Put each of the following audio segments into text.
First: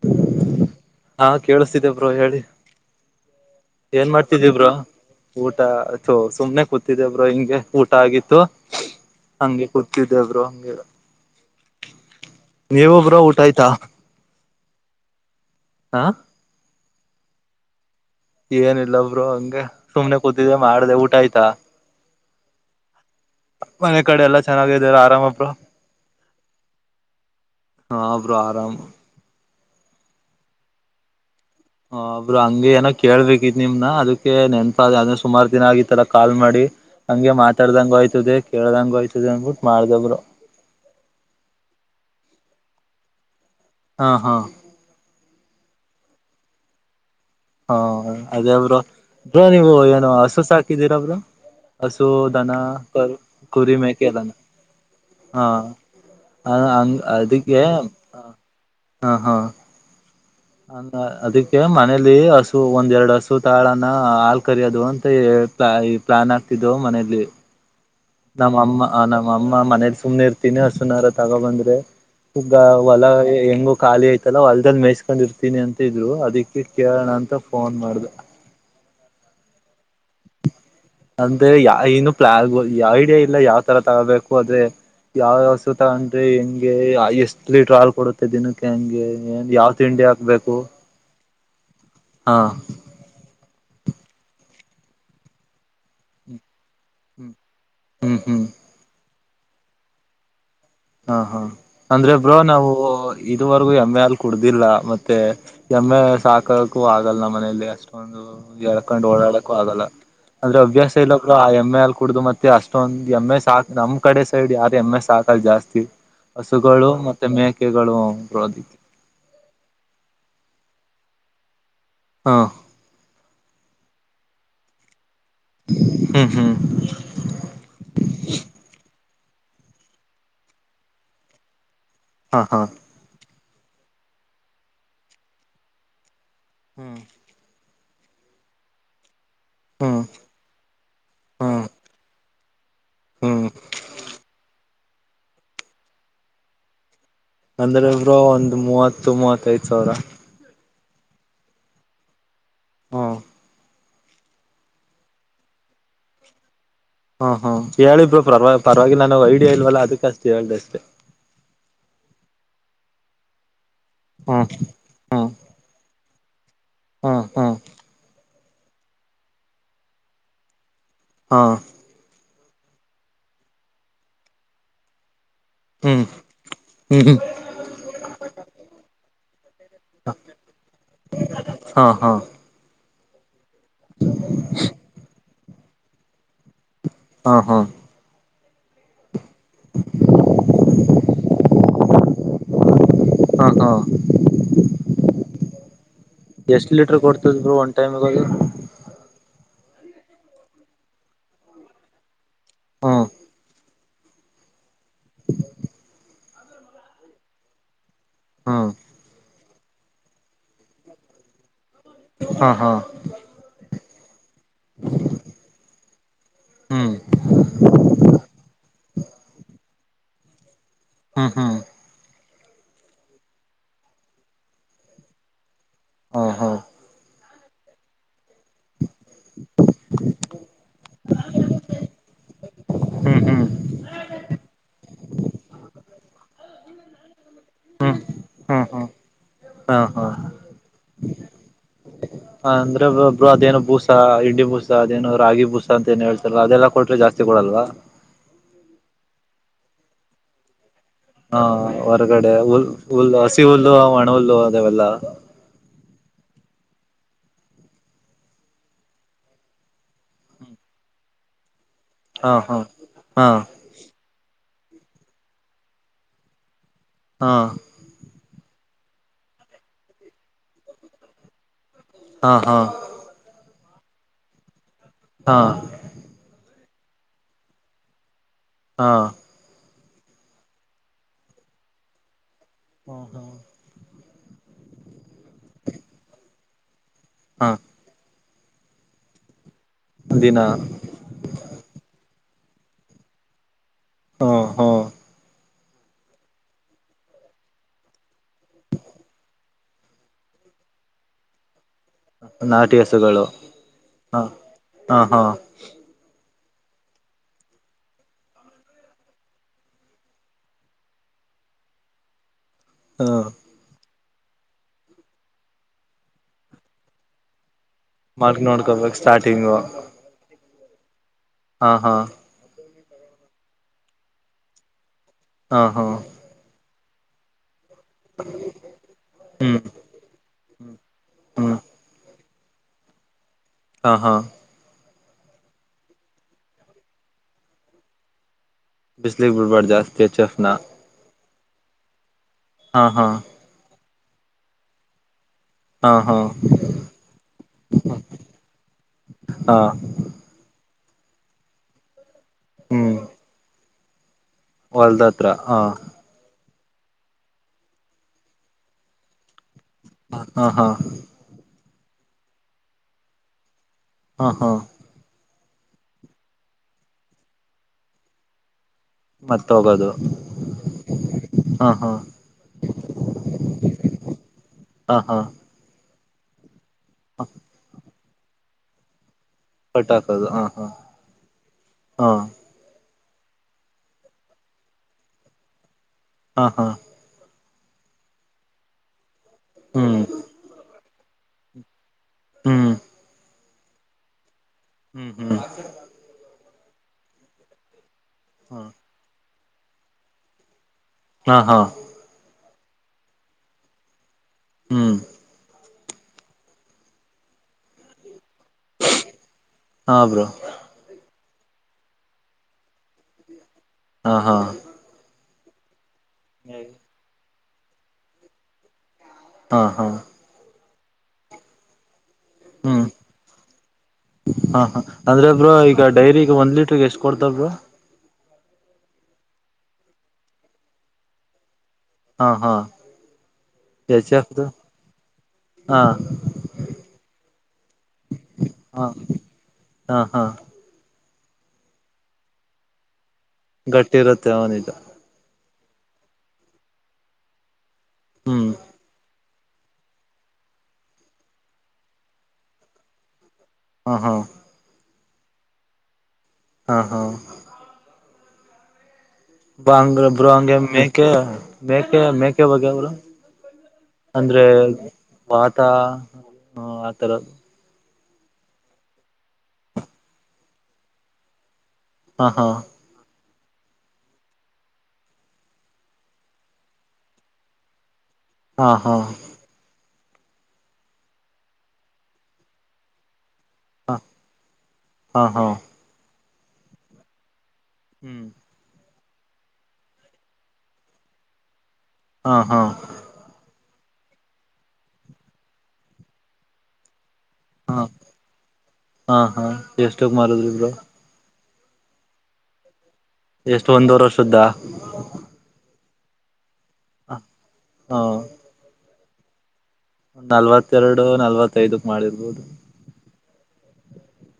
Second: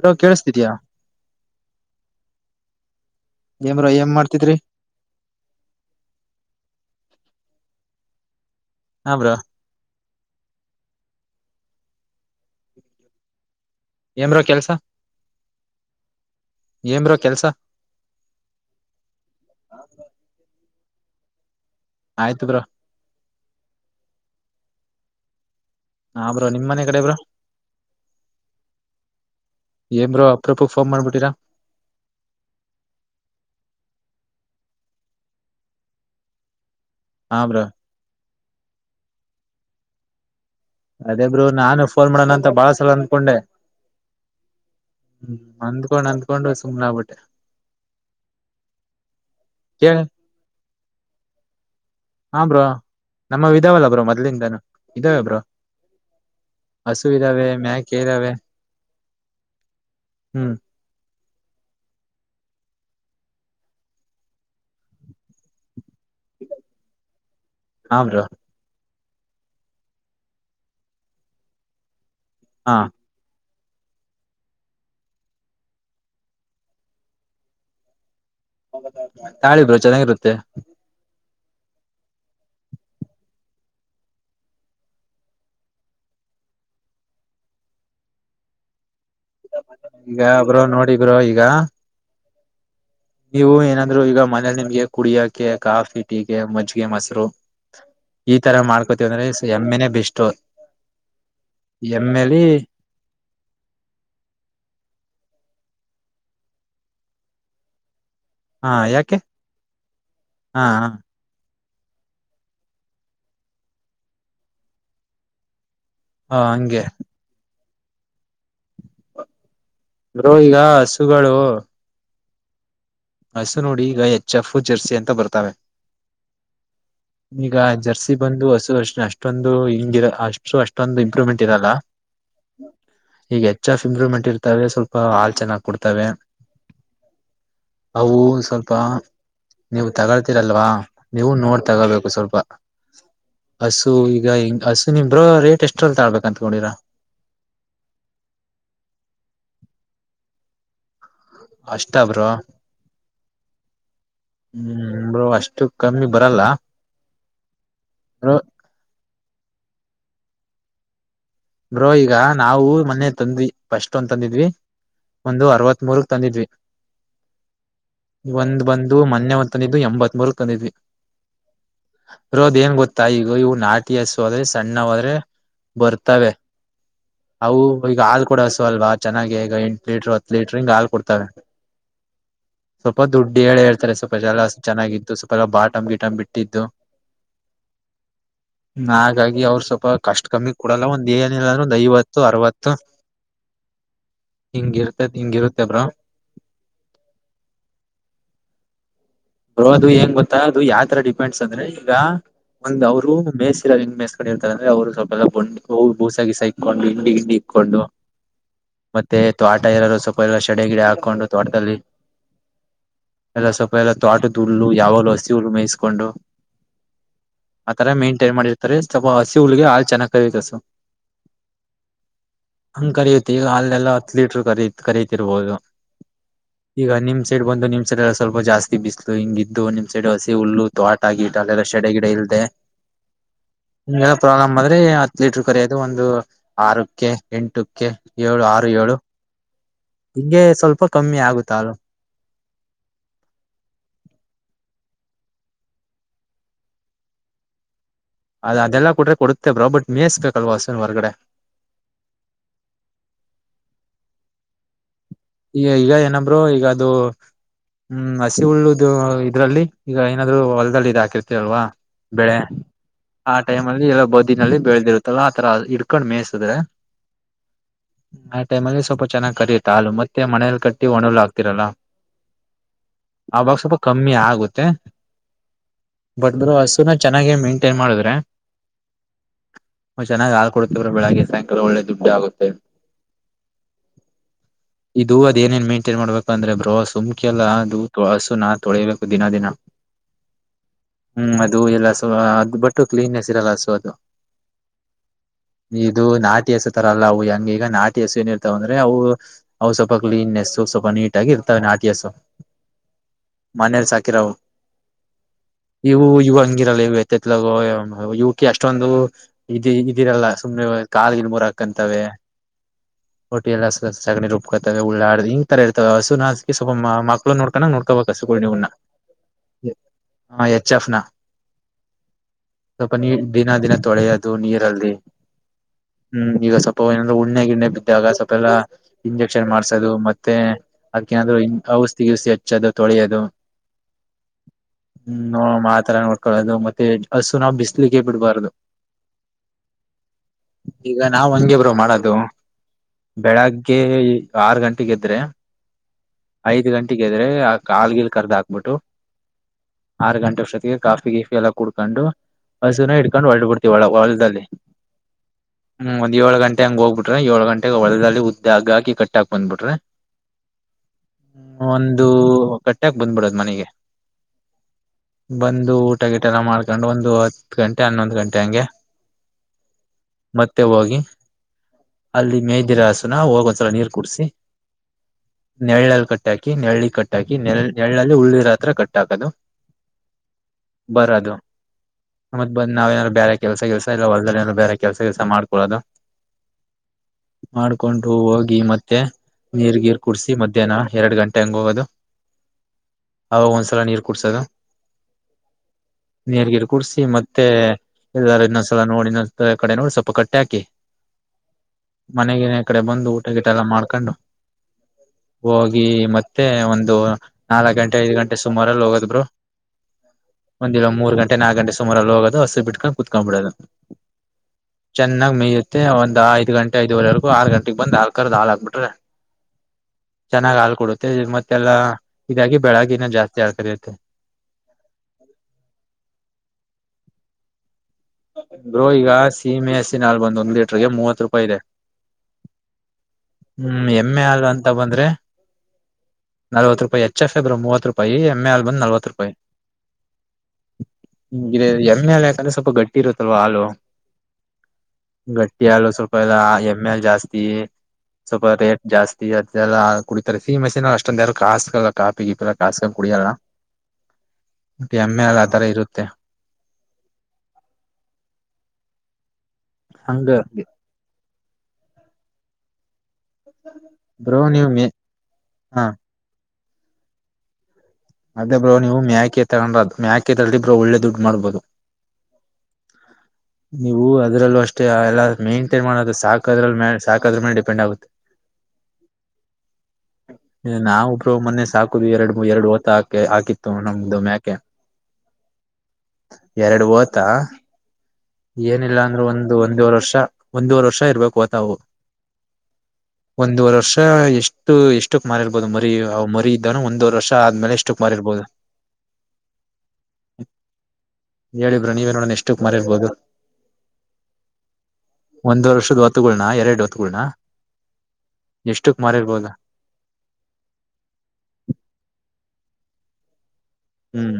Bro ಕೇಳಿಸತಿದ್ಯಾ [unintelligible] ಹಾಂ ಕೇಳಿಸ್ತಿದೆ bro ಹೇಳಿ ಏನ್ ಮಾಡ್ತಿದೆ ಬ್ರೋ ಊಟಾ ಅ ಥು ಸುಮ್ನೆ ಕೂತಿದ್ದೆ ಬ್ರೋ ಹಿಂಗೆ ಊಟ ಆಗಿತ್ತೂ ಹ್ಮಾ ಬ್ರೋ ಹಂಗೆ ಕೂತಿದ್ದೆ ಬ್ರೋ ಹಂಗೆ ನೀವು ಬ್ರೋ ಊಟ ಆಯ್ತಾ ಏನ್ ಬ್ರೋ ಕೆಲ್ಸಾ ಹಾಂ ಏನ್ ಬ್ರೋ ಕೆಲ್ಸಾ ಏನಿಲ್ಲ ಬ್ರೋ ಹಂಗೆ ಸುಮ್ನೆ ಕೂತಿದ್ದೆ ಮಾಡ್ದೆ ಊಟ ಆಯ್ತಾ. ಆಯ್ತು ಬ್ರೋ ಮನೆ ಕಡೆ ಎಲ್ಲಾ ಚೆನ್ನಾಗಿದಾರ ಆರಾಮಾ ಬ್ರೋ ಹಾಂ ಬ್ರೋ ನಿಮ್ಮನೆ ಕಡೆ ಬ್ರೋ ಹಾ ಬ್ರೋ ಆರಾಮ್ ಏನ್ ಬ್ರೋ ಅಪರೂಪಕ್ ಫೋನ್ ಮಾಡ್ಬಿಟ್ಟೀರಾ ಹ್ಮಾ ಬ್ರೋ ಹಂಗೆ ಏನೋ ಕೇಳ್ಬೇಕಿತ್ ನಿಮ್ನ ಅದಕ್ಕೆ ನೆನ್ಪ್ ಆದೆ ಸುಮಾರು ದಿನ ಆಗಿತ್ತಲ್ಲ ಕಾಲ್ ಮಾಡಿ ಹಂಗೆ ಹಾ ಬ್ರೋ ಮಾತಾಡ್ದಂಗೂ ಆಯ್ತದೆ ಕೇಳ್ದಂಗೂ ಆಯ್ತದೆ ಅಂದ್ಬಿಟ್ಟು ಮಾಡ್ದೆ ಬ್ರೋ. ಅದೇ ಬ್ರೋ ನಾನು ಫೋನ್ ಮಾಡೋಣ ಅಂತ ಬಾಳ ಸಲ ಅನ್ಕೊಂಡೆ ಆ ಹಾಂ ಹ್ಮ್ ಅಂದ್ಕೊಂಡ್ ಅಂದ್ಕೊಂಡು ಸುಮ್ನೆ ಆಗಬುಟ್ಟೆ ಹಾಂ ಅದೇ ಬ್ರೋ ಬ್ರೋ ನೀವು ಕೇಳ ಏನೂ ಹಸು ಸಾಕಿದ್ದೀರಾ ಬ್ರೋ. ಹಸು ಹಾ ದನಾ ಬ್ರೋ ಕರು ನಮ್ಮವ್ ಕುರಿ ಇದಾವಲ್ಲ ಬ್ರೋ ಮೇಕೆ ದನಾ ಮೊದ್ಲಿಂದಾನು ಇದಾವೆ ಬ್ರೋ ಹಾಂ ಹ್ಮಾ ಆ ಅಂಗ್ ಹಸು ಇದಾವೆ ಅದಕ್ಕೆ ಮ್ಯಾಕೆ ಹ್ಮಾ ಇದಾವೆ ಆ ಹ್ಮಾ ಹ್ಮ ಅಂದಾ ಅದಕ್ಕೆ ಮನೇಲಿ ಹಸು ಒಂದೆರಡು ಹಸು ತೊಗೊಳೋಣ ಹಾಲ್ ಕರಿಯೋದು ಅಂತ ಹೇ. ಲಾ ಈ ಪ್ರ್ಲಾನ್ ಆಗ್ತಿದ್ವೋ ಮನೇಲಿ. ಹ್ಮಾ ಬ್ರೋ ನಮ್ಮಮ್ಮ ನಮ್ಮ ಅಮ್ಮ ಮನೇಲಿ ಸುಮ್ಮನೆ ಇರ್ತೀನೋ ಹಸುನಾರು ತಗೊ ಬಂದ್ರೆ ಉಗ್ಗ ಹಾ ಹೊಲ ಏಂಗೂ ಖಾಲಿ ಐತಿ. ಎಲೊ ಹೊಲ್ದಲ್ಲಿ ಮೇಯಸ್ಕೊಂಡ್ ಇರ್ತೀನಿ ಅಂತೀದ್ರು ಅದಿಕ್ಕೆ ಕೇಳೋಣ ಅಂತ ಫೋನ್ ಮಾಡ್ದೆ. ತಗಳಿ ಬ್ರೋ ಚೆನ್ನಾಗಿರುತ್ತೆ ಅಂದ್ರೆ ಆ ಏನು ಪ್ಲಾಗೂ ಐಡಿಯಾ ಇಲ್ಲ ಯಾವ್ ತರ ತಗೋಬೇಕು ಅಂದ್ರೆ. ಯಾವ ಯಾವ ಹಸು ತಗೊಂಡ್ರೆ ಎಂಗೆ ಆ ಎಷ್ಟ ಲಿಟ್ರು ಹಾಲ್ ಕೊಡುತ್ತ ತ ದಿನಕ್ಕೆ ಅಂಗೆ ಎ ಏನ್ ಯಾವ್ ತಿಂಡಿ ಹಾಕ್ಬೇಕು. ಗ್ರಹ ಈಗ ಹಾ.. ನೀವು ಏನಂದ್ರು ಈಗ ಮನೇಲಿ ನಿಮ್ಗೆ ಕುಡಿಯಕೆ ಕಾಫಿ.. ಹಿಗೆ ಮಜ್ಜಿಗೆ ಮೊಸರು ಹ್ಮ್ ಈ ಹ್ಮ್ ತರ ಮಾಡ್ಕೋತಿವ ಅಂದ್ರೆ ಎಮ್ಮೆನೆ ಬೆಸ್ಟ್ ಹಾ ಹಾ ಅಂದ್ರೆ ಬ್ರೋ ಎಮ್ಮೆಲಿ ನಾವು ಇದುವರೆಗೂ ಎಮ್ಮೆ ಹಾಲ್ ಕುಡುದಿಲ್ಲ ಮತ್ತೆ ಎಮ್ಮೆ ಸಾಕಕು ಆಗಲ್ಲ ನಮ್ ಮನೇಲಿ ಅಷ್ಟೊಂದು ಹ ಹೇಳ್ಕೊಂಡು ಯಾಕೆ ಓಡಾಡಕ್ಕೂ ಆಗಲ್ಲ ಅದ್ರ ಹಾ ಅಭ್ಯಾಸನೆ ಇಲ್ಲ ಆ ಎಮ್ಮೆ ಹಾಲ್ ಕುಡ್ದು ಮತ್ತೆ ಅಷ್ಟೊಂದು ಎಮ್ಮೆ ಸಾಕ್ ನಮ್ ಕಡೆ ಸೈಡ್ ಯಾರು ಎಮ್ಮೆ ಸಾಕಲ್ ಜಾಸ್ತಿ ಹ ಹಂಗೆ ಹಸುಗಳು ಮತ್ತೆ ಮೇಕೆಗಳು ಬ್ರೋ ದಿ ಬ್ರೋ ಈಗ ಹಸುಗಳು ಹಾ ಹಸು ನೋಡಿ ಈಗ ಎಚ್ ಎಫ್ ಜರ್ಸಿ ಅಂತ ಬರ್ತಾವೆ ಹ್ಮ್ ಹ್ಮ್ ಈಗ ಜರ್ಸಿ ಬಂದು ಹಸು ಅಷ್ಟೊಂದು ಹಿಂಗಿರ ಅಷ್ಟು ಅಷ್ಟೊಂದು ಇಂಪ್ರೂವ್ ಮೆಂಟ್ ಇರಲ್ಲ ಹಾ ಹಾ ಈಗ ಹೆಚ್ ಆಫ್ ಇಂಪ್ರೂವ್ ಮೆಂಟ್ ಇರ್ತವೆ ಸ್ವಲ್ಪ ಹಾಲು ಚೆನ್ನಾಗ್ ಕೊಡ್ತವೆ ಹ್ಮ್ ಅವು ಸ್ವಲ್ಪ ನೀವು ಹ್ಮ್ ತಗೊಳ್ತೀರಲ್ವಾ ನೀವು ನೋಡ್ ತಗೋಳ್ಬೇಕು ಸ್ವಲ್ಪ ಹ್ಮ್ ಹಸು ಈಗ ಹಿಂಗ ಹಸು ಬ್ರೋ ರೇಟ್ ಎಷ್ಟ ಅಂತ ಹೆಳ್ಬೇಕ ಅತ್ಕೊಂಡಿರಾ ಅಂದ್ರೆ ಇಬ್ರು ಒಂದ್ ಮೂವತ್ತು ಮೂವತ್ತಐದು ಸಾವಿರ ಅಷ್ಟ ಬ್ರೋ ಹ್ಮ್ ಹ್ಮ್ ಬ್ರೋ ಅಷ್ಟು ಕಮ್ಮಿ ಬರಲ್ಲ ಹ್ಮ್ ಹ್ಮ್ ಹೇಳಿಬರು ಬ್ರೋ ಪರವಾಗಿ ಪರವಾಗಿಲ್ಲ ನನಗೆ ಐಡಿಯಾ ಇಲ್ಲ ಅದಕ್ಕ ಅಷ್ಟು ಹೇಳ್ದ ಅಷ್ಟೇ ಬ್ರೋ ಈಗ ನಾವು ಮನ್ನೆ ತಂದ್ವಿ ಫಸ್ಟ್ ಒಂದ್ ಹ್ಮ್ ತಂದಿದ್ವಿ ಒಂದು ಅರವತ್ತ್ ಮೂರ್ ಕ್ಕೆ ತಂದಿದ್ವಿ ಹಾ ಹಾ ಒಂದ್ ಬಂದು ಮೊನ್ನೆ ಒಂದ್ಂದಿದ್ದು ಎಂಬತ್ ಮೂರಕ್ ತಂದಿದ್ವಿ ಹಾ ರೋದ್ ಏನ್ ಗೊತ್ತಾ ಈಗ ಇವು ನಾಟಿ ಹಸುದ್ರೆ ಸಣ್ಣಾದ್ರೆ ಹ್ಮ್ ಬರ್ತವೆ ಹ್ಮ್ ಅವು ಈಗ ಹಾಲ್ ಕೊಡಸು ಅಲ್ವಾ ಚೆನ್ನಾಗಿ ಈಗ ಎಂಟು ಲೀಟ್ರ ಹತ್ ಲೀಟ್ರ ಹಿಂಗ್ ಹಾಲ್ ಕೊಡ್ತವೆ ಹಾಂ ಹಾಂ ಸ್ವಲ್ಪ ದುಡ್ಡಿ ಹೇಳಿ ಹೇಳ್ತಾರೆ ಸ್ವಲ್ಪ ಜಲ ಚೆನ್ನಾಗಿತ್ತು ಸ್ವಪ ಎ ಬಾಟಮ್ ಗೀಟಮ್ ಬಿಟ್ಟಿದ್ದು ಹಾ ಹಾ ಹಾಗಾಗಿ ಅವ್ರರು ಸ್ವಲ್ಪ ಕಷ್ಟ ಕಮ್ಮಿ ಕೊಡಲ್ಲ ಒಂದ ಏನಿಲ್ಲ್ರ ಒ ಐವತ್ತು ಅರವತ್ತು ಹಾ ಹಾ ಹಿಂಗಿರ್ತೈತ್ ಹಿಂಗಿರುತ್ತೆ ಬ್ರೋ ಎಷ್ಟ್ ಲೀಟರ್ ಕೊಡ್ತದ್ ಬ ಒನ್ ಟೈಮ್ಗದು ಬ್ರೋ ಅದು ಹೆಂಗ್ ಗೊತ್ತಾ ಅದು ಯಾವ ತರ ಡಿಪೆಂಡ್ಸ್ ಅಂದ್ರೆ ಈಗ ಒಂದ್ ಹ್ಮ್ ಅವ್ರು ಮೇಸ ಮಸ್ಕೊಂಡಿರ್ತ ಅಂದ್ರ ಅವರು ಸ್ವಲ್ಪಲ್ಲ ಬ ಹ ಬೂಸಗಿಸ ಇಕ್ಕೊಂಡುಿಂಡಿ ಗಿಂಡಿ ಇಕ್ಕೊಂಡು ಹ್ಮ್ ಮತ್ತೆ ತೋಟ ಎಲ್ಲಾದಾರೂ ಸ್ವಲ್ಪ ಎಲ್ಲ ಸಡ ಗಿಡ ಹಾಕೊಂಡು ತೋಟದಲ್ಲಿ ಹಾ ಹಾ ಎಲ್ಲ ಸ್ವಲ್ಪ ಎಲ್ಲ ತೋಟ ಹುಲ್ಲು ಯಾವದು ಹುಲ್ಲು ಮೇಯಿಸಕೊಂಡು ಹ್ಮ್ ಆ ತರ ಮೇಂಟೈನ್ ಮಾಡಿರ್ತಾರೆ ಸ್ವಲ್ಪ ಹಸಿ ಹುಳಿಗೆ ಹಾ ಚನ್ನಾಗಿಗತಸ ಹ್ಮ್ ಹ್ಮ ಹಂಗ್ ಕರಿಯುತ್ತೆ ಈಗ ಅಲ್ಲೆಲ್ಲಾ ಅತ್ ಲೀಟ್ರು ಕರೀತ್ ಕರೀತಿರ್ಬೋದು ಹಾ ಹಾ ಈಗ ನಿಮ್ ಸೈಡ್ ಬಂದು ನಿಮ್ ಸೈಡೆಲ್ಲ ಸ್ವಲ್ಪ ಜಾಸ್ತಿ ಬಿಸ್ಲು ಹಿಂಗ ಇದ್ದು ನಿಮ್ ಸೈಡ್ ಹಸಿ ಹು ತೋ ಆಟ ಆಗಿ ಇ ಅಲ್ಲೆಲ್ಲ ಸಡ ಗಿಡ ಇಲ್ಲದೆ ಹ್ಮ್ ಹ್ಮ್ ನಿಮಗೆಲ್ಲ ಪ್ರಾಬ್ಲಮ್ ಆದ್ರೆ ಅತ್ ಲೀಟ್ರ್ ಕರಿ ಅದು ಒಂದು ಆರುಕ್ಕೆ ಎಂಟಕ್ಕೆ ಹ್ಮ್ ಏಳು ಹ್ಮ್ ಆರು ಹ್ಮ್ ಏಳು ಹಾ ಹಾ ಹಗೆ ಸ್ವಲ್ಪ ಕಮ್ಮಿ ಆಗುತ್ತ ಅ ಹ ಅಂದ್ರೆ ಒಬ್ಬರು ಅದೇನು ಬೂಸ ಇಂಡಿ ಬೂಸ ಅದೇನು ರಾಗಿ ಬೂಸ ಅಂತ ಏ ಹೇಳ್ತಾರಲ್ಲ ಅದೆಲ್ಲ ಕೊಟ್ರೆ ಜಾಸ್ತಿ ಕೊಲ್ವಾ ಅದ ಅದೆಲ್ಲ ಕೊಡ್ರೆ ಕೊಡ್ತ್ತೇ ಬ್ರ ಬಟ್ ಮೇಯಸ್ಬೇಕಲ್ವಾ ಹೊಸನ್ ಹೊರ್ಗಡೆ ಹಾ ಹೊರಗಡೆ ಹುಲ್ ಹುಲ್ಲು ಹಸಿ ಹುಲ್ಲು ಒಣ ಹುಲ್ಲು ಅದವೆಲ್ಲ ಈ ಈಗ ಏನಂಬರು ಈಗ ಅದು ಹ್ಮ್ ಹಸಿ ಉಳ್ಳುದು ಇದ್ರಲ್ಲಿ ಈಗ ಏನಾದ್ರು ಹೊಲದಲ್ಲಿ ಇದ ಹಾಕಿರ್ತಲ್ವಾ ಹಾ ಬೆಳೆ ಹಾ ಹಾ ಆ ಟೈಮ್ ಅಲ್ಲಿ ಎಲ್ಲೋ ಬದ್ದಿನಲ್ಲಿ ಬೆಳೆದಿ ಇರುತ್ತಲ್ಲ ಆ ತರ ಇಿಡ್ಕೊಂಡ್ ಮೇಯಿಸುದ್ರೆ ಹಾ ಆ ಟೈಮಲ್ಲಿ ಸ್ವಲ್ಪ ಚೆನ್ನಾಗ್ ಕರಿತ್ತ ಹಾಲು ಮತ್ತೆ ಮನೇೆಯಲ್ಲಿ ಕಟ್ಟಿ ಒಣಲು ಆಗ್ತಿರಲ್ಲ ಹಾ ಹಾ ಅವಾಗ ಸ್ವಲ್ಪ ಕಮ್ಮಿ ಆಗುತ್ತೆ ಹಾ ಬಟ್ ಹಸುನ ಚೆನ್ನಾಗೆ ಮೇಂಟೈನ್ ಮಾಡಿದ್ರೆ ಹಾ ಚೆನ್ನಾಗಿ ಹಾ ಕೊಡ್ತವ್ರ ಬೆಳಿಗ್ಗೆಾಯಂಕಾಲ ಒೆ ದುಡ್ಡು ಆಗುತ್ತೆ ಹ ಹಾ ಇದು ಅದ ಏನೇನ್ ಮೈಂಟೈನ್ ಮಾಡ್ಬೇಕು ಅಂದ್ರೆ ಬ್ರೋುಸುಮ್ಕೆ ಅಲ್ಲ ಹಾ ಅದು ಹಸು ನ ತೊಳಿಬೇಕು ದಿನ ದಿನ. ದಿನ ಹ್ಮ್ ಅದು ಎಲ್ಲಾ ಸೊ ಅದು್ ಬಟ್ಟು ಕ್ಲೀನ್ಸ್ ಇರಲ್ಲ ಸೊ ಅ ಹ್ಮ ಹ್ಮ್ ಇದು ನಾಟಿ ಹೆಸು ತರಲ್ಲ ಅವು ಹೆಂಗೀಗ ನಾಟಿ ಹೆಸು ಏನ ಇರ್ತಾವ ಅಂದ್ರೆ ಅವು ಔ ಸವಪ್ನ್ ನೆಸ್ಸ ಸಪ ನೀ ಗಿ ಇರ್ತಾವ ಆಟಿಯಾಸ ನಾಟಿ ಹಸುಗಳು ಮನೇೆಯಲ್ಲಿ ಸಾಕಿರ ಹ ಹಾ ಹಾ ಇವು ಇವ ಹಂಗಿರಲ್ಲ ಇತ್ತತ್ಲ ಇವಕ್ಕೆ ಎಷ್ಟೊಂದು ಇದ ಇದಿರಲ್ಲ ಸುಮ್ನೆ ಕಾಾಲಗಿನ ಮೂರ ಹಾಕಂತವೆ ಹಾಂ ಎಲ್ಲ ಸಣಿ ರುಬ್ಕ ಉಳ್ಳಾ ಆಡ ಹಿ ತರ ಇರ್ತವೆ ಹಸು ಹಸಿ ಸ್ವಲ್ ಮ ನೋಡ್ಕ ನೋಡ್ಕೋಬೇಕ ಮಾರ್ಕ್ ಸುಣಿ ನೋಡ್ಕೋಬೇಕು ಸ್ಟಾರ್ಟಿಂಗು ಎಚ್ ಎಫ್ ನ ಹಾ ಹಾ ಸ್ವಲ್ಪ ನೀ ದಿನ ದಿನ ತೊಳೆಯೋದು ನೀರಲ್ಲಿ ಹಾ ಹಾ ಹ್ಮ್ ಈಗ ಸ್ವಲ್ಪ ಏನಾದರು ಉಣ್ಣೆ ಗಿಣ್ಣೆ ಬಿದ್ದಾಗ ಸ್ವಲ್ಪಲ್ಲಾ ಇಂಜೆಕ್ಷನ್ ಹ್ಮ್ ಮಾಡ್ಸ ಮತ್ತೆ ಅದಕೇನಾದ್ರು ಹ್ಮ್ ಇನ್ನು ಔಷಧಿಸಿ ಹಚ್ಚದು ತೊಳೆಯದು ಹಾ ಹಾ ಹ್ಮ್ ನೋ ಮಾತರ ನೋಡ್ಕೊಳ್ಳೋದು ಮತ್ತೆ ಹಸು ನಾವವು ಬಿಸ್ಲಿಕ ಬಿಡ್ಬಾರ್ದು ಬಿಜ್ಲಿಿಗೆ ಬಿಡ್ಬಾರಡ್ ಜಾಸ್ತಿ ಹೆಚ್ ಎಫ್ನ ಈಗ ನಾವ ಹಂಗೆ ಬ್ರೋ ಮಾಡದು ಹಾ ಹಾ ಬೆಳಗ್ಗೆ ಆರು ಗಂಟೆಗೆ ಎದ್ರೆ ಹಾ ಹಾ ಐದ್ ಗಂಟಗದ್ರೆ ಆ ಕಾಲ್ಗಿಲ್ ಕರ್ದ ಹಾಕ್ಬಿಟ್ಟು ಹಾ ಆರು ಗಂಟೆ ಅಷ್ಟೊತ್ತಿಗೆ ಕಾಫಿ ಗಿಫಿ ಎಲ್ಲ ಕ ಕುಡ್ಕೊಂಡು ಹಸುನ ಹ್ಮ್ ಹಿಡ್ಕೊಂಡು ಹೊಳಡ್ ಬಿಿಡ್ತೀವಿ ಒ ಹೊಲ್ದಲ್ಲಿ ಹೊಲ್ದತ್ರ ಹ ಒಂದ್ಏಳು ಗಂಟೆ ಹೋಗ್ಬ ಬಿ್ರಿ ಏಳ್ು ಗಂಟ ಹೊ ಒದದಲ್ಲಿ ಉದ್ದ ಹಾಿ ಕಟ್ಟಾಕ ಬಂದ್ ಬಿಟ್ರಿ ಹ ಹಾ ಹಾ ಒಂದು ಕಟ್ಟ್ಯಾಕ್ ಬಂದ್ಬಿಡದು್ ಮನೆಗೆ ಹಾ ಹಾ ಬಂದು ಊಟ ಗೀಟ ಎಲ್ಲ ಮಾಡ್ಕೊಂಡು ಒಂದು ಹತ್ತು ಗಂಟೆ ಹನ್ನೊಂದು್ ಗಂಟೆ ಹಂಗೆ ಮತ್ತ ಹೋಗೋದು ಮತ್ತೆ ಹೋಗಿ ಹಾ ಹಾ ಅಲ್ಲಿ ಮೇದಿರಾಸ ಹೋಗ ಒಂದ್ಲ ನೀರ್ ಕುಡಸಿ ಹಾ ಹಾ ನೆಳ್ಳಲ್ಲಿ ಕಟ್ಟ ಹಾಕಿ ನಳ್ಳಿ ಕಟ್ಟಾಕಿ ನೆರಳ ಎಳ್ಳಲ್ಲಿ ಉಳ್ಳಿರ ಹತ್ರ ಕಟ್ ಹಾಕದು ಕಟ್ ಹಾಕೋದು ಹಾ ಹಾ ಬರದು ಹಾ ಮ ಬಂದ ನಾವೇನಾರರು ಬೇರೆ ಕೆಲಸ ಕೆಲಸ ಇಲ್ಲ ಹೊಲ್ದ ಏನಾರ ಬೇರೆ ಕೆಲಸ ಕೆಲ್ಸ ಮಾಡ್ಕೊಳ್ಳೋದು. ಹಾ ಹಾ ಮಾಡ್ಕೊಂಡು ಹೋಗಿ ಮತ್ತೆ ನೀರ್ ಹ್ಮ್ ಗೀರ್ ಕ ಕುಡಸಿ ಮಧ್ಯಾಹ್ನ ಎರಡ್ ಗಂಟೆ ಹಂಗ ಹೋಗೋದು. ಹ್ಮ್ ಅವಾಗ ಒಂದ್ಸಲ ನೀರ್ ಕೊಡ್ಸಿ ಸಾಗ ಹ್ಮ್ ಹ್ಮ್ ನೀರ್ಗಿರು ಕುೂಡ್ಸಿ ಮತ್ತೆ ಇನ್ನೊಂದ್ಸಲ ನೋಡಿ ಇನ್ನೊಂದ್ಸ ಕಡೆ ನೋಡಿ ಸ್ವಲ್ಪ ಕಟ್ಟೆ ಹಾಕಿ ಹಾ ಹಾ ಮನೆಗಿನ ಕಡೆ ಬಂದು ಊಟಗಿಟ ಎಲ್ಲ ಮಾಡ್ಕೊಂಡು ಹ್ಮ್ ಹೋಗಿ ಮತ್ತೆ ಒಂದು ನಾಲ್ಕಕ್ ಗಂಟೆ ಐದ್ ಗಂಟೆ ಸುಮಾರಲ್ಲಿ ಹೋಗದ್ರು ಹಾ ಬ್ರರು ಒಂದಿ ಮೂ ಗಂಟೆ ನಾಕು ಗಂಟ ಸುಮರಲ್ಲಿ ಹೋಗೋ ಹಸು ಬಿಟ್ಕೊಂಡು ಕುತ್ಕೊಂಡ್ಬಿಡದು ಹಾ ಹಾ ಚೆನ್ನಾಗ್ ಮೇಯ್ಯುತ್ತೆ ಒಂದ್ ಐದ್ ಗಂಟೆ ಐದುವರೆವರೆಗೂ ಆರು ಗಂಟೆಗೆ ಬಂದ ಹಾಲ್ ಕರ್ದ ಹಾಲ್ ಹಾಕ್ಬಿಟ್ರೆ ಹಾಂ ಹಾಂ ಚೆನ್ನಾಗ್ ಹಾಲ್ ಕೊಡುತ್ತೆ ಮತ್ತೆಲ್ಲಾ ಇದಾಗಿ ಹ್ಮ್ ಬೆಳಗ್ಗಿನ ಜಾಸ್ತಿ ಹಾಳ್ ಕರಿೆಯುತ್ತೆ ಹಾ ಹಾ ಅಂದ್ರೆಬ್ ಈಗ ಡೈರಿಗ ಒಂದ್ ಲೀಟರ್ಗೆ ಎಷ್ಟ್ ಕೊಡ್ತಬ್ರ ಬ್ರೋ ಈಗ ಸೀಮೆ ಹಸಿ ನಾಲ್ ಬಂದು ಒಂದ್ ಲೀಟರ್ಗೆ ಮೂವತ್ತು ರೂಪಾಯಿ ಇದೆ ಹಾ ಹಾ ಹ್ಮ್ ಎಚ್ ಎಮ್ಮೆ ಅಲ್ ಎಫ್ದು ಅಂತ ಬಂದ್ರೆ ಹಾ ನಲ್ವತ್ತು ರೂಪಾಯ ಹೆಚ್ ಎಫ್ ಎ ಮೂವತ್ತು ರೂಪಿ ಎಂ ಎ ಆಲ್ನ್ ಹಾ ನವತ್ ರೂಪಾಯಿ ಹಾ ಹಾ ಹ್ಮ್ ಇೇ ಎಮ್ಮೆಾಲ ಯಾಕಂದ್ರೆ ಸ್ವಲ್ಪ ಗಟ್ಟಿ ಇರುತ್ತಲ್ವಾ ಹಾಲು ಗಟ್ಟಿ ಇರುತ್ತೆ ಅವನಿದ ಗಟ್ಟಿ ಹಾಲು ಸ್ವಲ್ಪ ಎಲ್ಲ ಎಮ್ ಎಲ್ ಜಾಸ್ತಿ ಸ್ವಲ್ಪ ಹ್ಮ್ ರೇಟ್ ಜಾಸ್ತಿ ಅಲ್ಲ ಕುಡಿತಾರೆ ಸಿಹ ಮಷಿನ್ ಅಷ್ಟೊಂದ ಯಾರು ಕಾಸ್ಕಲ್ಲ ಕಾಪಿ ಗಿಪ ಎಲ್ಲ ಕಾಸ್ಕೊಂಡ್ ಕುಡಿಯಲ್ಲ ಹಾ ಹಾ ಮತ್ತೆ ಎಮ್ಮೆ ಎಲ್ ಆ ತರ ಇರುತ್ತೆ ಹಾ ಹಾ ಬಾಂಗೊಬ್ರು ಹಂಗ ಹಂಗೆ ಮೇಕೆ ಮೇಕೆ ಮೇಕೆ ಬಗೆಬ್ರು ಬ್ರೋ ಅಂದ್ರೆ ನೀವು ಮೆ ವಾತ ಹಾ ಆತರ ಅದೇ ಬ್ರೋ ನೀವು ಮ್ಯಾಕೆ ತಗೊಂಡ್ರ ಮ್ಯಾಕೆ ತಿ ಬ್ರೋ ಒಳ್ಳೆ ದುಡ್ಡು ಮಾಡ್ಬೋದು ಹಾ ಹಾ ನೀವು ಅದ್ರಲ್ಲೂ ಅಷ್ಟೇ ಎಲ್ಲಾ ಮೈಂಟೈನ್ ಮಾಡೋದು ಸಾಕದ್ರಲ್ ಮ ಸಾಕದ್ರ ಮೇಲೆ ಡಿಪೆಂಡ್ ಆಗುತ್ತೆ ಹಾ ಹಾ ನಾವು ಬ್ರೋ ಮೊನ್ನೆ ಸಾಕುದು ಎರಡು ಎರಡು ಹೊತ್ತ ಹಾಕ್ ಹಾಕಿವಿ ನಮ್ದು ಮ್ಯಾಕೆ ಹಾ ಹಾ ಹಾ ಎರಡು ಓತಾ. ಹ್ಮ್ ಏನಿಲ್ಲ ಅಂದ್ರೂ ಒಂದು ಒಂದುವರೆ ವರ್ಷ ಒಂದೂವರೆ ವರ್ಷ ಇರ್ಬೇಕು ಓತ ಅವು. ಹಾ ಹಾ ಒಂದವರೆ ವರ್ಷ ಎಷ್ಟು ಎಷ್ಟಕ್ ಮಾರಿರ್ಬೋದು ಮರಿ ಅವು ಮರಿ ಇದ್ದಾನು ಒಂದುವರ್ ವರ್ಷ. ಆದ್ಮೇಲೆ ಹಾ ಎಷ್ಟಕ್ ಮಾರಿರ್ಬೋದು ಹಾ ಹಾ ಎಷ್ಟೋಕ್ ಮಾರದ್ರ ಬ್ರೋ. ಹೇಳಿಬ್ರೋ ನೀವೇ ನೋಡಣ ಎಷ್ಟುಕ್ ಮರಿರ್ಬೋದು. ಎಷ್ಟು ಒಂದ ವರ್ ವರ್ಷದ್ದಾ. ಒಂದು ವರ್ ವರ್ಷುದ್ ಒತುಗುಳನ ಎರಡ್ ಒತ್ಗುಳನ ಹಾ ಎಷ್ಟಕ್ ಮಾರಿರ್ಬೋದು. ನಲ್ವತ್ತೆರಡು ನಲ್ವತ್ತೈದಕ್ ಮಾಡಿರ್ಬೋದು. ಹ್ಮ್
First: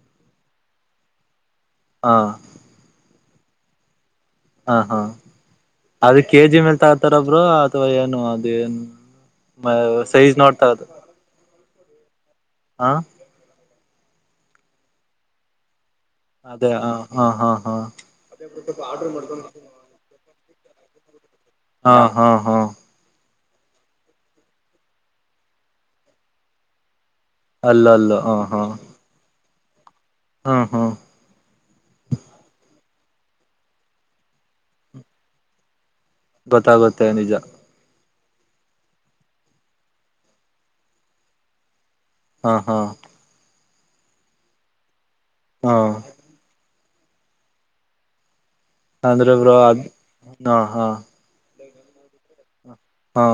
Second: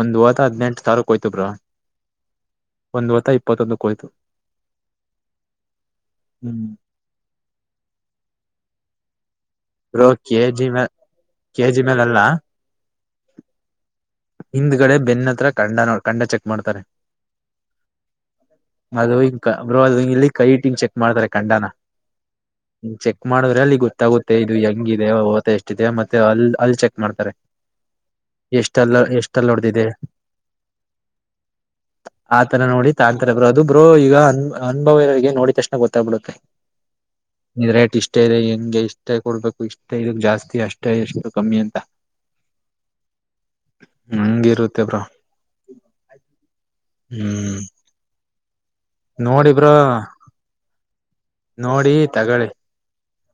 ಒಂದು ವೊತ ಹದ್ನೆಂಟ್ ಸಾವಿರಕ್ ಹೋಯ್ತಬ್ರೋ. ಹಾ ಒಂದ್ ವೊತ್ತ ಇಪ್ಪತ್ತೊಂದುಕ್ಕೆ ಹೋಯ್ತು. ಹಾ ಹಾ ಅದು ಕೆಜಿ ಹ್ಮ್ ಮೇಲ್ ತಗತಾರ ಬ್ರೋ ಅಥವಾ ಏನು ಅದು ಏನ್. ಬ್ರೋ ಸೈಜ್ ನೋಡ್ತಾ ಕೆಜಿ ಮ ಅದು ಕೆಜಿ ಮೇಲೆಲ್ಲ. ಹ ಹಿಂದ್ಗಡೆ ಬೆನ್ನತ್ರ ಕಂಡನೋಡ್ ಅದೇ ಹ ಹಾ ಹಾ ಹಾ ಅದು ಹಿಂಗ್ ಬ್ರೋ ಅದು ಇಲ್ಲಿ ಕೈ ಇಟ್ಟು ಚೆಕ್ ಮಾಡ್ತಾರೆ ಖಂಡನ. ಹಾ ಹಾ ಹಾ ಚೆಕ್ ಮಾಡಿದ್ರೆ ಅಲ್ಲಿ ಗೊತ್ತಾಗುತ್ತೆ ಇದು ಹೆಂಗಿದೆ ವೋತ ಎಷ್ಟಿದೆ ಮತ್ತೆ ಅಲ್ ಅಲ್ಲಿ ಚೆಕ್ ಮಾಡ್ತಾರೆ. ಅಲ್ಲಲ್ಲ ಹ ಎಷ್ಟಲ್ಲ ಎಷ್ಟಲ್ಲ ಹೊಡೆದಿದೆ. ಹ್ಮ ಹ್ಮ ಆತರ ನೋಡಿ ತಾಂತರೇ ಬ್ರೋ ಅದು ಬ್ರೋ ಈಗ ಅನ್ ಅನುಭವರಿಗೆ ನೋಡಿ ತಕ್ಷಣ ಗೊತ್ತಾಗ್ಬಿಡುತ್ತೆ. ಗೊತ್ತಾಗತ್ತೆ ನಿಜ. ರೇಟ್ ಇಷ್ಟ ಇದೆ ಹೆಂಗೆ ಇಷ್ಟೇ ಕೊಡ್ಬೇಕು ಇಷ್ಟ ಇದಕ್ ಜಾಸ್ತಿ ಅಷ್ಟೇ ಎಷ್ಟು ಕಮ್ಮಿ ಅಂತ. ಹಾ ಹಾ ಹಂಗ ಇರುತ್ತೇ ಬ್ರೋ. ಹಾ ಹ್ಮ್ ಅಂದ್ರು ಬ್ರೋ ಅದ್ ಹಾ ಹಾ. ನೋಡಿ ತಗೊಳ್ಳಿ. ಹಾ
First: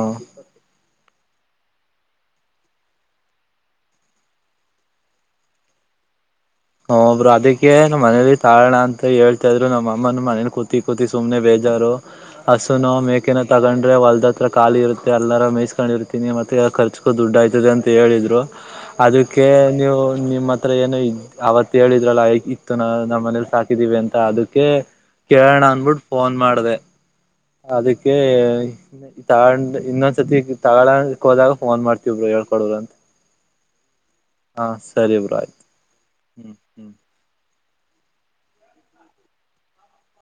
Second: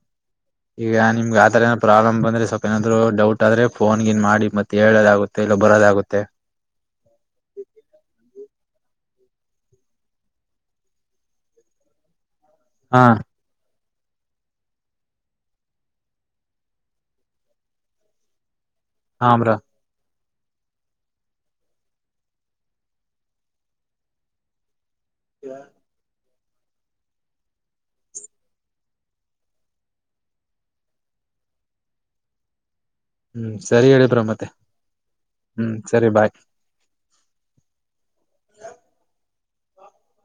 ಈಗ ನಿಮ್ಗೆ ಆ ತರ ಏನ ಪ್ರಾಬ್ಲ್ ಬಂದ್ರೆ ಸ್ವಲ್ಪ ನಾದ್ರು ಡೌಟ್ ಆದ್ರೇ ಫೋನ್ಗಿನ್ ಮಾಡಿ ಮತ್ತೆ. ಹೇಳೋದಾಗುತ್ತೆ ಇಲ್ಲ ಬರೋದಾಗುತ್ತೆ. ಹು ಬ್ರೋ ಅದಕ್ಕೆ ನಮ್ಮ್ ಮನೇಲಿ ತಾಳಣ ಅಂತ ಹೇಳ್ತಾ ಇದ್ರು ನಮ್ಮ ಅಮ್ಮನ ಮನೇಲಿ ಕೂತಿ ಕೂತಿ ಸುಮ್ನೆ ಬೇಜಾರು. ಹಸು ನೋ ಹಾ ಮೇಕೆನೋ. ತಗೊಂಡ್ರೆ ಹೊಲ್ದ ಹತ್ರ ಖಾಲಿ ಇರುತ್ತೆ ಎಲ್ಲರ ಮೇಯಿಸ್ಕೊಂಡಿರ್ತೀನಿ ಮತ್ತೆ ಖರ್ಚಗೂ ದುಡ್ಡ ಆಯ್ತದೆ ಅಂತ ಹೇಳಿದ್ರು. ಹಾ ಅದಕ್ಕೆ ಬ್ರೋ ನೀವು ನಿಮ್ಮ ಹತ್ರ ಏನೋ ಅವತ್ ಹೇಳಿದ್ರಲ್ಲ ಐಕ್ ಇತ್ತು ನ ನಮ್ಮ ಮನೇಲಿ ಸಾಕಿದೀವಿ ಅಂತ ಅದಕ್ಕೆ ಕೇಳಣ ಅನ್ಬಿಟ್ಟ್ ಫೋನ್ ಮಾಡಿದೆ. ಅದಕ್ಕೆ ತಗೊಂಡ ಇನ್ನೊಂದ್ಸತಿ ತಗೊಳಕ್ ಹೋದಾಗ ಫೋನ್ ಮಾಡ್ತೀವ್ ಬ್ರೋ ಹೇಳ್ಕೊಡೋರು ಅಂತ. ಹ್ಮ್ ಸರಿ ಹೇಳಿಬ್ರೋ ಮತ್ತೆ ಹಾ ಸರಿ ಬ್ರೋ ಆಯ್ತು ಹ್ಮ್ ಸರಿ ಬಾಯ್. ಹ್ಮ್ ಹ್ಮ್.